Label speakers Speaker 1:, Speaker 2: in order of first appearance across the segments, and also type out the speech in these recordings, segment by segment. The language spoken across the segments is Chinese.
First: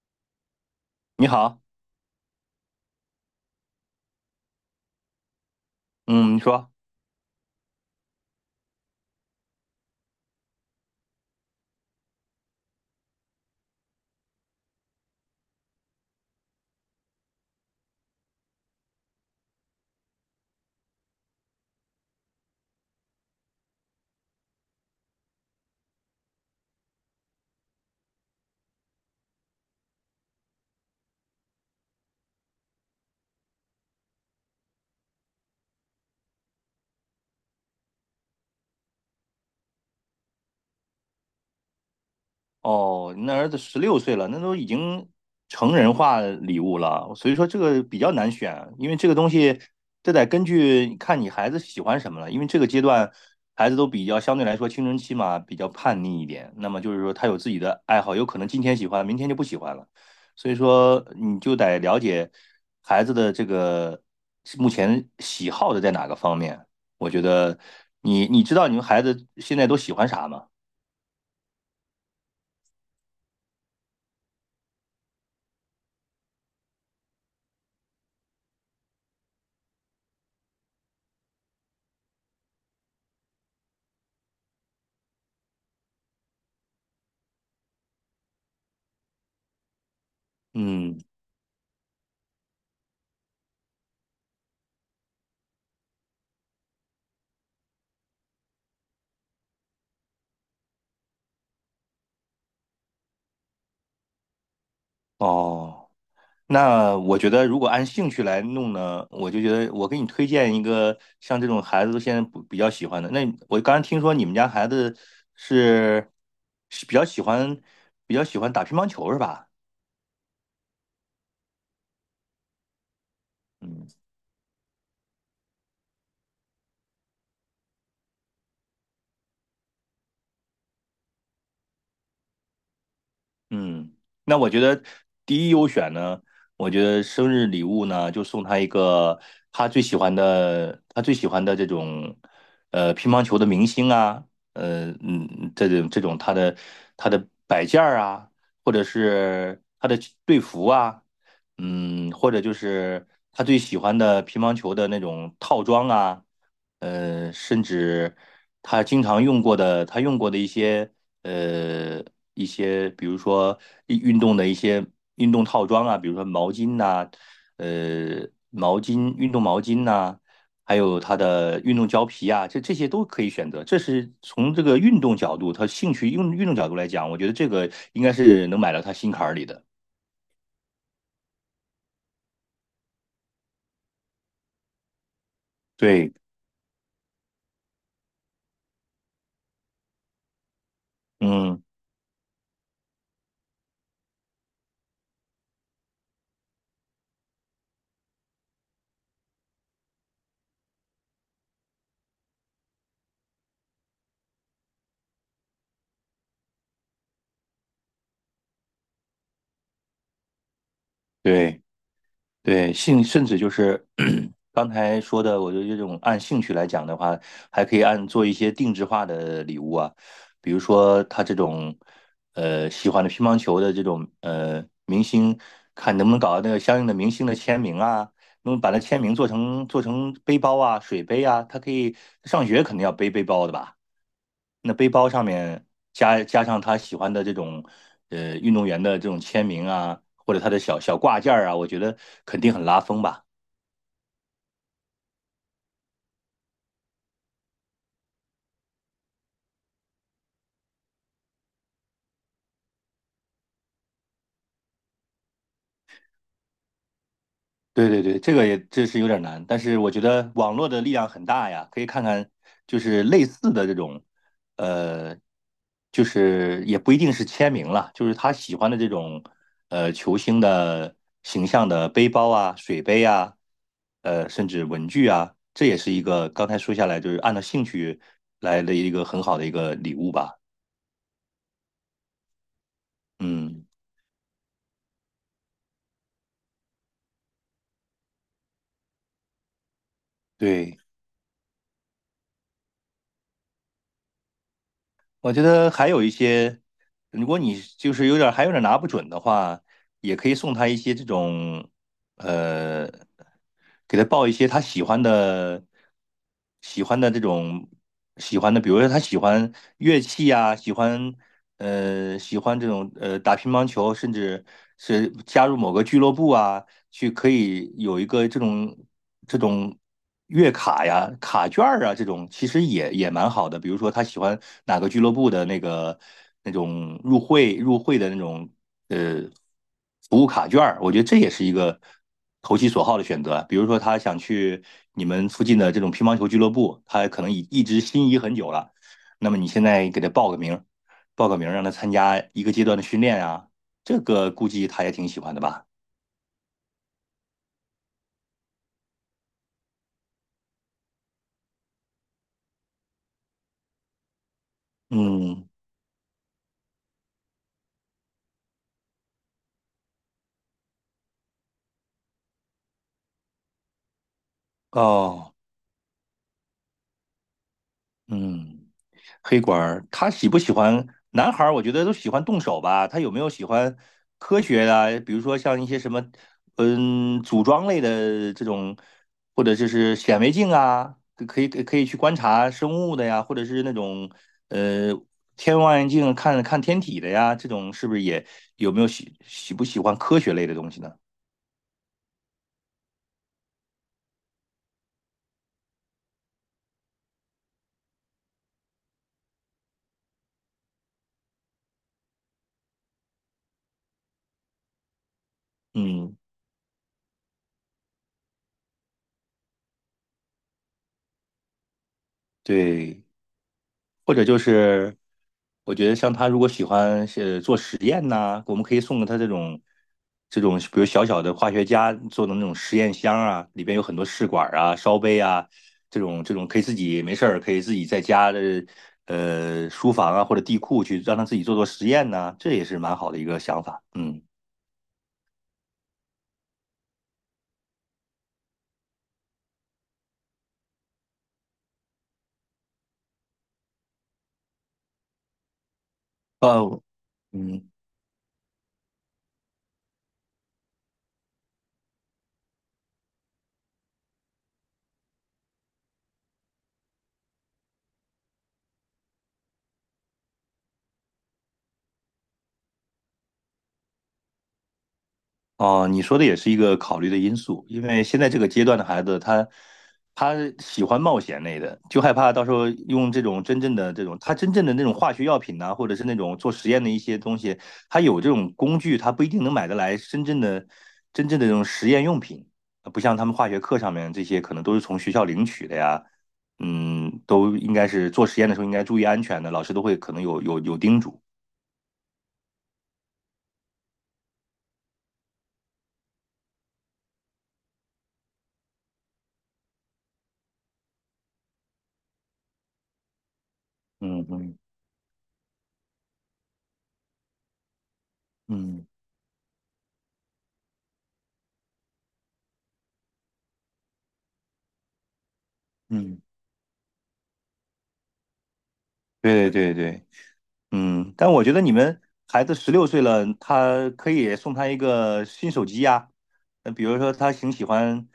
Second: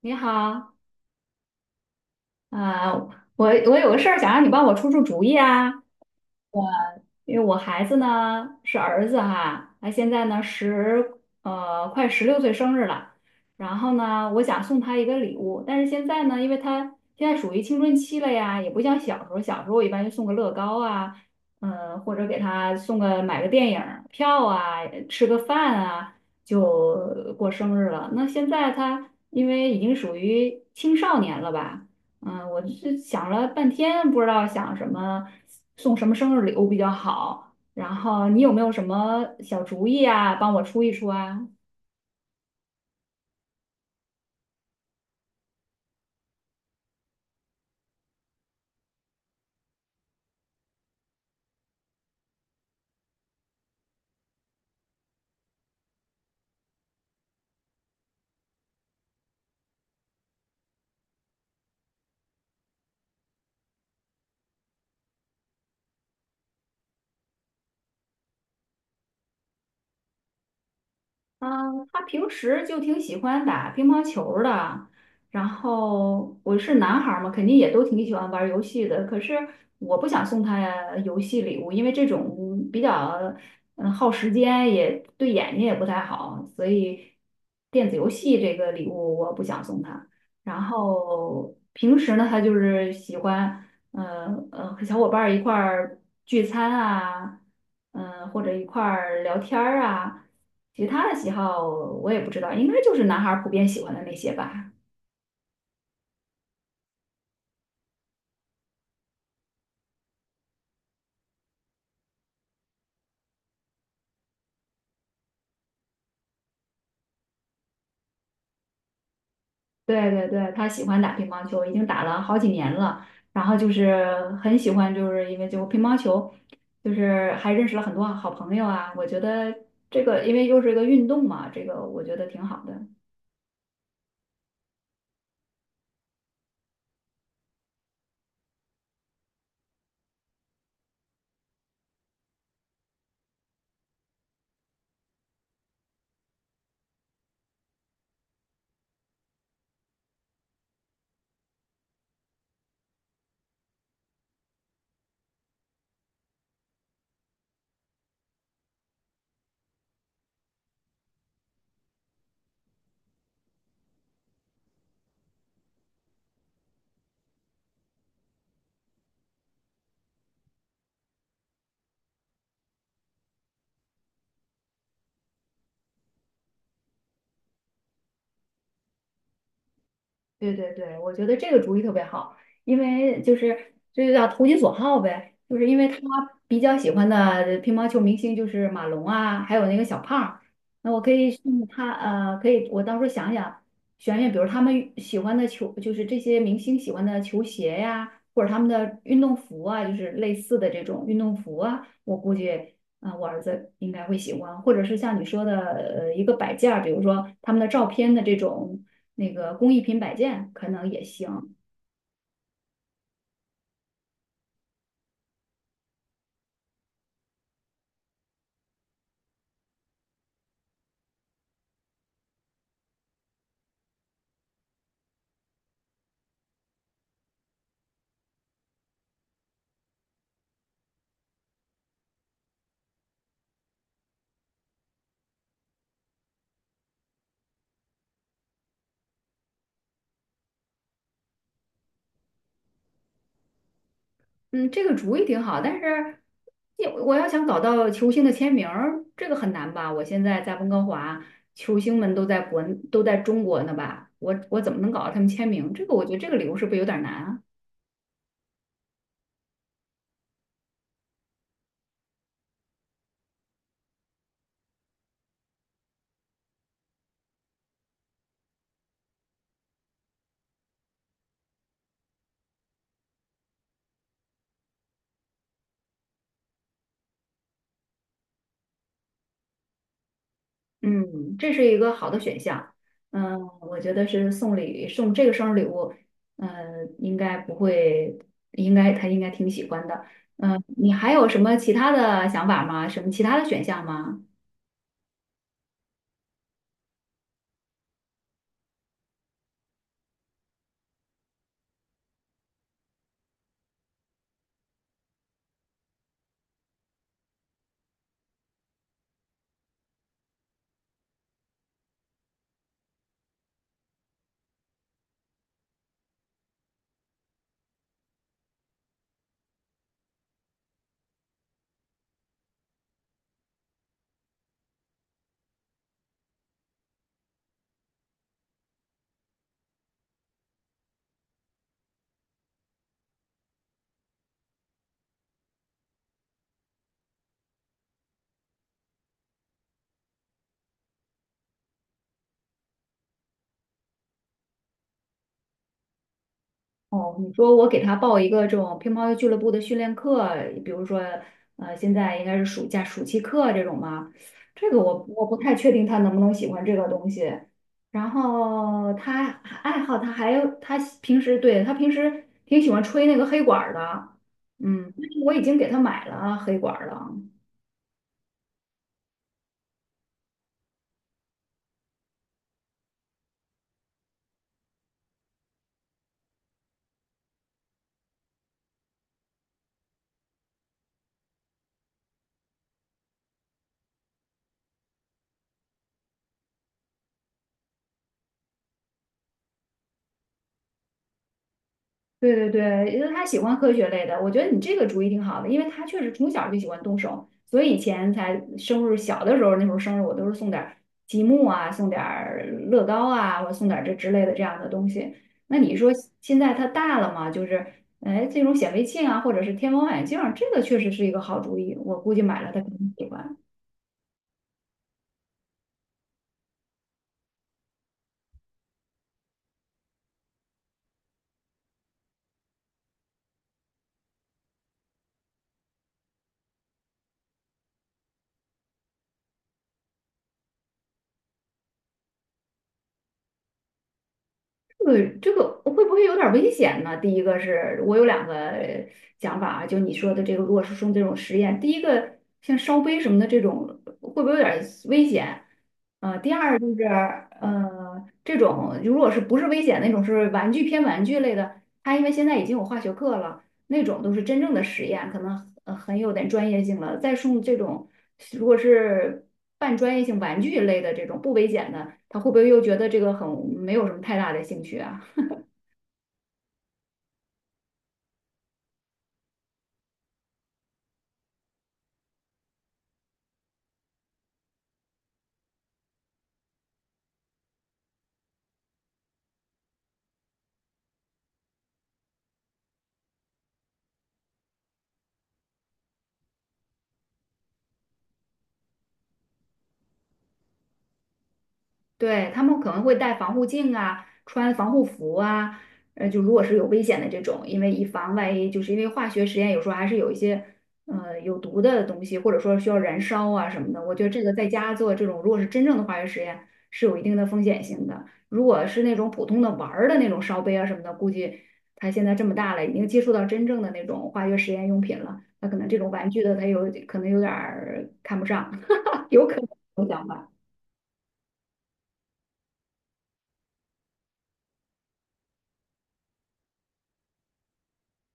Speaker 1: 你好，
Speaker 2: 你好。
Speaker 1: 啊、我有个事儿想让你帮我出出主意啊，
Speaker 2: 嗯，你说。
Speaker 1: 因为我孩子呢是儿子哈，他现在呢快十六岁生日了，然后呢我想送他一个礼物，但是现在呢，因为他现在属于青春期了呀，也不像小时候，小时候我一般就送个乐高啊，嗯、或者给他送个买个电影儿票啊，吃个饭啊，就过生日了。那现在他因为已经属于青少年了吧？嗯，我是想了半天，不知道想什么送什么生日礼物比较好。然后你有没有什么小主意啊，帮我出一出啊？
Speaker 2: 哦，你那儿子十六岁了，那都已经成人化礼物了，所以说这个比较难选。因为这个东西，这得根据看你孩子喜欢什么了，因为这个阶段孩子都比较相对来说青春期嘛，比较叛逆一点。那么就是说他有自己的爱好，有可能今天喜欢，明天就不喜欢了，所以说你就得了解孩子的这个目前喜好的在哪个方面。我觉得你知道你们孩子现在都喜欢啥吗？
Speaker 1: 嗯，他平时就挺喜欢打乒乓球儿的，然后我是男孩儿嘛，肯定也都挺喜欢玩儿游戏的。可是我不想送他游戏礼物，因为这种比较耗时间，也对眼睛也不太好，所以电子游戏这个礼物我不想送他。然
Speaker 2: 嗯。
Speaker 1: 后平时呢，他就是喜欢。和小伙伴儿一块儿聚餐啊，嗯、或者一块儿聊天儿啊。其他的喜好我也不知道，应该就是男孩儿普遍喜欢的那些吧。
Speaker 2: 哦，那我觉得如果按兴趣来弄呢，我就觉得我给你推荐一个像这种孩子都现在不比较喜欢的。那我刚才听说你们家孩子是比较喜欢比较喜欢打乒乓球是吧？
Speaker 1: 对对对，他喜欢打乒乓球，已经打了好几年了。然后就
Speaker 2: 嗯。
Speaker 1: 是很喜欢，就是因为就乒乓球，就是还认识了很多好朋友啊。我觉得这个因为又是一个运动嘛，这个我觉得挺好的。
Speaker 2: 嗯，那我觉得第一优选呢，我觉得生日礼物呢，就送他一个他最喜欢的，他最喜欢的这种，乒乓球的明星啊，这种这种他的他的摆件儿啊，或者是他的队服啊。嗯，或者就是他最喜欢的乒乓球的那种套装啊，甚至他经常用过的，他用过的一些呃一些，比如说运动的一些运动套装啊，比如说毛巾呐、毛巾、运动毛巾呐、还有他的运动胶皮啊，这这些都可以选择。这是从这个运动角度，他兴趣用运动角度来讲，我觉得这个应该是能买到他心坎儿里的。
Speaker 1: 对对对，我觉得这个主意特别好，因为就是这就叫投其所好呗，就是因为他
Speaker 2: 对，
Speaker 1: 比较喜欢的乒乓球明星就是马龙啊，还有那个小胖儿那我可以
Speaker 2: 嗯。
Speaker 1: 送他可以我到时候想想选，比如他们喜欢的球，就是这些明星喜欢的球鞋呀，或者他们的运动服啊，就是类似的这种运动服啊，我估计啊、我儿子应该会喜欢，或者是像你说的，一个摆件儿比如说他们的照片的这种那个工艺品摆件，可能也行。
Speaker 2: 对对，兴甚至就是 刚才说的，我觉得这种按兴趣来讲的话，还可以按做一些定制化的礼物啊，比如说他这种喜欢的乒乓球的这种明星，看能不能搞到那个相应的明星的签名啊，能把那签名做成背包啊、水杯啊，他可以上学肯定要背背包的吧。那背包上面加上他喜欢的这种运动员的这种签名啊，或者他的小小挂件儿啊，我觉得肯定很拉风吧。
Speaker 1: 嗯，这个主意挺好，但是我要想搞到球星的签名儿这个很难吧？我现在在温哥华，球星们都在国，都在中国呢吧？我怎么能搞到他们签名？这个我觉得这个理由是不是有点难啊？
Speaker 2: 对对对，这个也这是有点难，但是我觉得网络的力量很大呀，可以看看就是类似的这种，呃，就是也不一定是签名了，就是他喜欢的这种球星的形象的背包啊、水杯啊，甚至文具啊，这也是一个刚才说下来就是按照兴趣来的一个很好的一个礼物吧。
Speaker 1: 嗯，这是一个好的选项。嗯，
Speaker 2: 嗯，
Speaker 1: 我觉得是送礼送这个生日礼物，嗯，应该不会，应该他应该挺喜欢的。嗯，
Speaker 2: 对。
Speaker 1: 你还有什么其他的想法吗？什么其他的选项吗？
Speaker 2: 我觉得还有一些，如果你就是有点儿还有点儿拿不准的话，也可以送他一些这种，呃，给他报一些他喜欢的、喜欢的这种喜欢的，比如说他喜欢乐器啊，喜欢喜欢这种打乒乓球，甚至是加入某个俱乐部啊，去可以有一个这种这种月卡呀、卡券儿啊，这种其实也也蛮好的。比如说他喜欢哪个俱乐部的那个那种入会的那种呃服务卡券儿，我觉得这也是一个投其所好的选择啊。比如说他想去你们附近的这种乒乓球俱乐部，他可能已一直心仪很久了，那么你现在给他报个名让他参加一个阶段的训练啊，这个估计他也挺喜欢的吧？
Speaker 1: 哦，你说我给他报一个这种乒乓球俱乐部的训练课，比如说，现在应该是暑假暑期课这种吗？这个我不
Speaker 2: 嗯。
Speaker 1: 太确定他能不能喜欢这个东西。然后他爱好，他还有他平时对他平时挺喜欢吹那个黑管儿的，嗯，但是我
Speaker 2: 哦。
Speaker 1: 已经给他买了黑管儿了。
Speaker 2: 嗯，黑管儿，他喜不喜欢男孩儿？我觉得都喜欢动手吧。他有没有喜欢科学的啊比如说像一些什么，嗯，组装类的这种，或者就是显微镜啊，可以去观察生物的呀，或者是那种呃天文望远镜看看天体的呀，这种是不是也有没有喜不喜欢科学类的东西呢？
Speaker 1: 对对对，因为他喜欢科学类的，我觉得你这个主意挺好的，因为他确实从小就喜欢动手，所以以前才生日小的时候，那时候生日我都是送点儿积木啊，送点儿乐高啊，或者送点儿这之类的这样的东西。那你说
Speaker 2: 嗯，
Speaker 1: 现在他大了嘛，就是哎这种显微镜啊，或者是天文望远镜儿这个确实是一个好主意，我估计买了他肯定
Speaker 2: 对。
Speaker 1: 喜欢。
Speaker 2: 或者就是我觉得像他如果喜欢做实验呐、我们可以送给他这种这种，比如小小的化学家做的那种实验箱啊，里边有很多试管啊、烧杯啊，这种这种可以自己没事儿可以自己在家的书房啊或者地库去让他自己做做实验呐、这也是蛮好的一个想法。嗯。
Speaker 1: 这个会不会有点危险呢？第一个是我有两个想法啊，就你说的这个，如果是用这种实验，第一个像烧杯什么的这种，会不会有点危险？呃，第二就
Speaker 2: 哦，
Speaker 1: 是
Speaker 2: 嗯。
Speaker 1: 这种如果是不是危险那种是玩具偏玩具类的，它因为现在已经有化学课了，那种都是真正的实验，可能很有点专业性了。再送这种，如果是半专业性玩具类的这种不危险的，他会不会又觉得这个很没有什么太大的兴趣啊？
Speaker 2: 哦，你说的也是一个考虑的因素，因为现在这个阶段的孩子，他喜欢冒险类的，就害怕到时候用这种真正的这种，他真正的那种化学药品呐、或者是那种做实验的一些东西，他有这种工具，他不一定能买得来真正的这种实验用品，不像他们化学课上面这些可能都是从学校领取的呀。嗯，都应该是做实验的时候应该注意安全的，老师都会可能有叮嘱。
Speaker 1: 对，他们可能会戴防护镜啊，穿防护服啊，就如果是有危险的这种，因为以防万一，就是因为化学实验有时候还是有一些有毒的东西，或者说需要燃烧啊什么的。我觉得这
Speaker 2: 嗯
Speaker 1: 个在
Speaker 2: 嗯
Speaker 1: 家做这种，如果是真正的化学实验，是有一定的风险性的。如果是
Speaker 2: 嗯
Speaker 1: 那种普通的玩儿的那种烧杯啊什么的，估计他现在这么大了，已经接触到真正的那种化学实验用品了，他可能这种玩
Speaker 2: 嗯，
Speaker 1: 具的他有可能有点儿看不上，有可能
Speaker 2: 对对对
Speaker 1: 有想
Speaker 2: 对。
Speaker 1: 法。
Speaker 2: 嗯，但我觉得你们孩子十六岁了，他可以送他一个新手机呀。那比如说他挺喜欢，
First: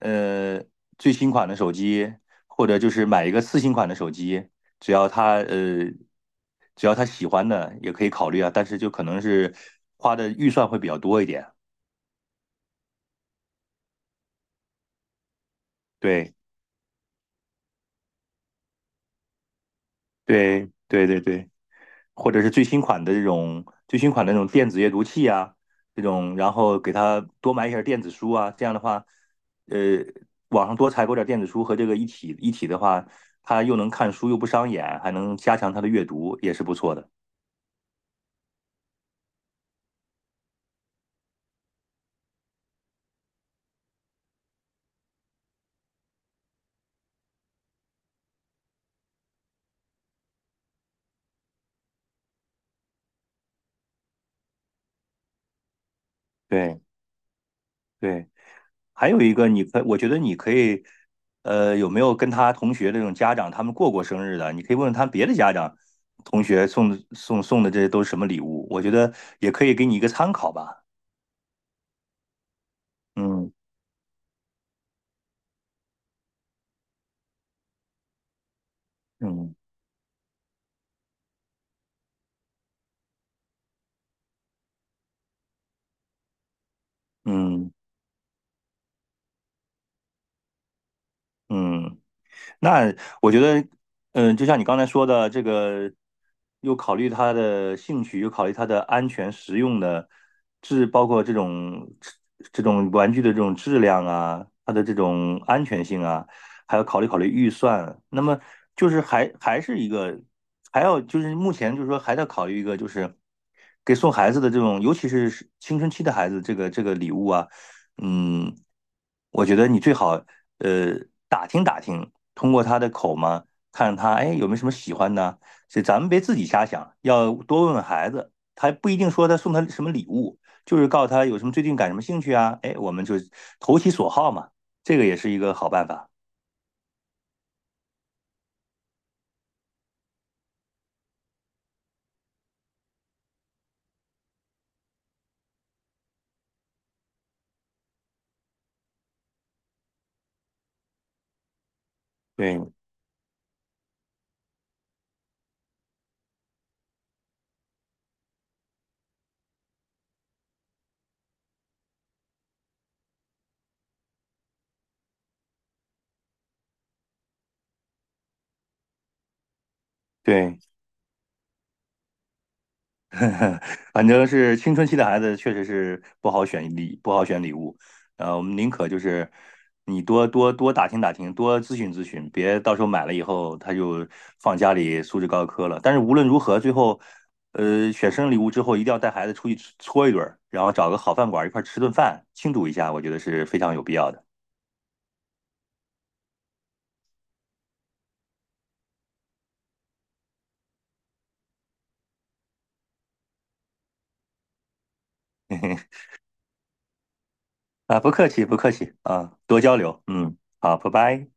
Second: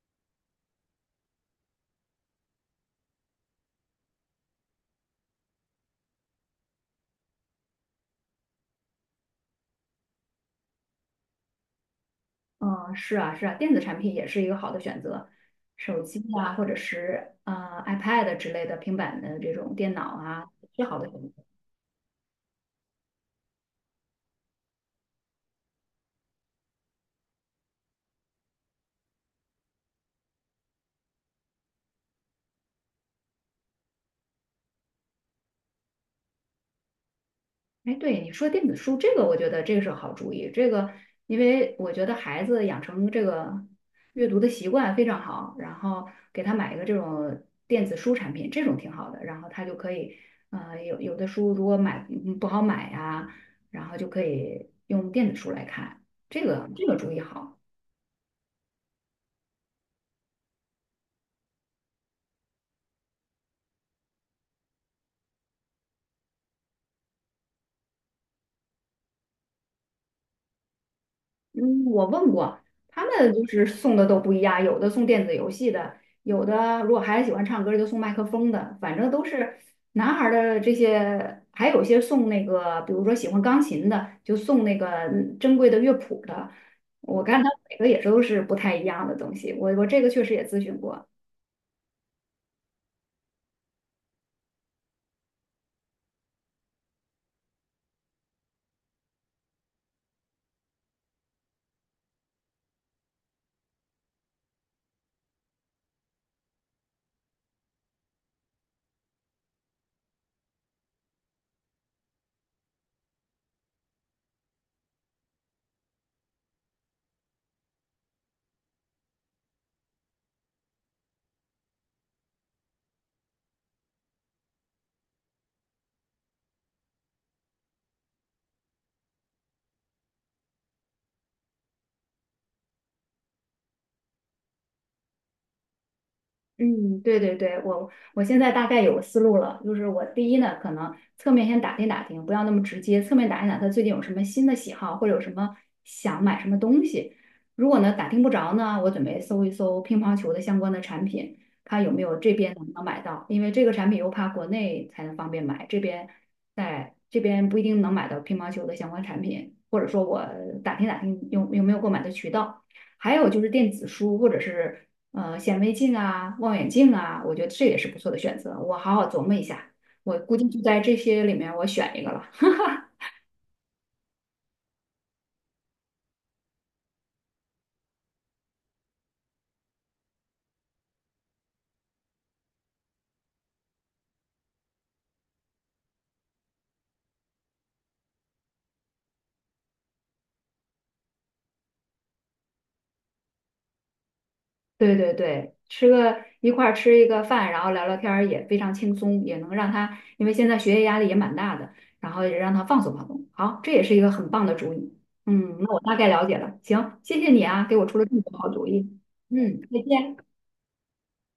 Speaker 2: 呃，最新款的手机，或者就是买一个次新款的手机，只要他只要他喜欢的也可以考虑啊。但是就可能是花的预算会比较多一点。
Speaker 1: 嗯，是啊，是啊，电子产品也是一个好的选择，手机
Speaker 2: 对
Speaker 1: 啊，或者是iPad 之类的平板的这种电脑啊，
Speaker 2: 对
Speaker 1: 是好
Speaker 2: 对
Speaker 1: 的选
Speaker 2: 对
Speaker 1: 择。
Speaker 2: 对。或者是最新款的这种最新款的那种电子阅读器啊，这种，然后给他多买一些电子书啊，这样的话，呃，网上多采购点电子书和这个一体的话，他又能看书又不伤眼，还能加强他的阅读，也是不错的。
Speaker 1: 哎，对，你说电子书这个，我觉得这个是个好主意。这个，因为我觉得孩子养成这个阅读的习惯非常好，然后给他买一个这种电子书产品，这种挺好的，然后他就可以，有的书如果买不好买呀、然后就可以用电子书来看，这个
Speaker 2: 对
Speaker 1: 这个主意好。
Speaker 2: 对，还有一个，你可我觉得你可以，有没有跟他同学这种家长他们过过生日的？你可以问问他别的家长。同学送的这都是什么礼物？我觉得也可以给你一个参考吧。
Speaker 1: 嗯，我问过，他们就
Speaker 2: 嗯
Speaker 1: 是送的都不一样，有的送电子游戏的，有的如果孩子喜欢唱歌就送麦克风的，反正都
Speaker 2: 嗯。
Speaker 1: 是男孩儿的这些，还有一些送那个，比如说喜欢钢琴的，就送那个珍贵的乐谱的。我看他
Speaker 2: 嗯
Speaker 1: 每个也都是不太一样的东西，我这个确实也咨询过。
Speaker 2: 嗯。那我觉得，嗯，就像你刚才说的，这个又考虑他的兴趣，又考虑他的安全、实用的质，包括这种这种玩具的这种质量啊，它的这种安全性啊，还要考虑考虑预算。那么就是还还是一个，还要就是目前就是说还在考虑一个，就是给送孩子的这种，尤其是青春期的孩子，这个这个礼物啊，嗯，我觉得你最好呃打听打听，通过他的口嘛，看他哎有没有什么喜欢的，所以咱们别自己瞎想，要多问问孩子，他不一定说他送他什么礼物，就是告诉他有什么最近感什么兴趣啊，哎，我们就投其所好嘛，这个也是一个好办法。
Speaker 1: 嗯，对对对，我现在大概有个思路了，就是我第一呢，可能侧面先打听打听，不要那么直接，侧面打听打听他最近有什么新的喜好，或者有什么想买什么东西。如果呢打听不着呢，我准备搜一搜乒乓球的相关的产品，看有没有这边能不
Speaker 2: 对
Speaker 1: 能买到，因为这个产品又怕国内才能方便买，这边在这边不一定能买到乒乓球的相关产品，或者说我打听打听有没有购买的渠道。还有就是电子书或者是显微镜啊、望远镜啊，我觉得这也是不错的选择。我好好琢磨一下，我估计就
Speaker 2: 对。
Speaker 1: 在这些里面我选一个了。
Speaker 2: 反正是青春期的孩子，确实是不好选礼，不好选礼物。我们宁可就是你多打听打听，多咨询咨询，别到时候买了以后他就放家里素质高科了。但是无论如何，最后选生日礼物之后，一定要带孩子出去搓一顿儿然后找个好饭馆一块儿吃顿饭，庆祝一下，我觉得是非常有必要的。
Speaker 1: 对对对，吃个一块儿吃一个饭，然后聊聊天儿也非常轻松，也能让他，因为现在学业压力也蛮大的，然后也让他放松放松。好，这也是一个很棒的主意。嗯，那我大概 了解了。行，谢谢你啊，给我出
Speaker 2: 啊，
Speaker 1: 了
Speaker 2: 不
Speaker 1: 这么
Speaker 2: 客
Speaker 1: 多
Speaker 2: 气，
Speaker 1: 好
Speaker 2: 不
Speaker 1: 主
Speaker 2: 客
Speaker 1: 意。
Speaker 2: 气啊，
Speaker 1: 嗯，
Speaker 2: 多交
Speaker 1: 再
Speaker 2: 流。
Speaker 1: 见。
Speaker 2: 嗯，好，拜拜。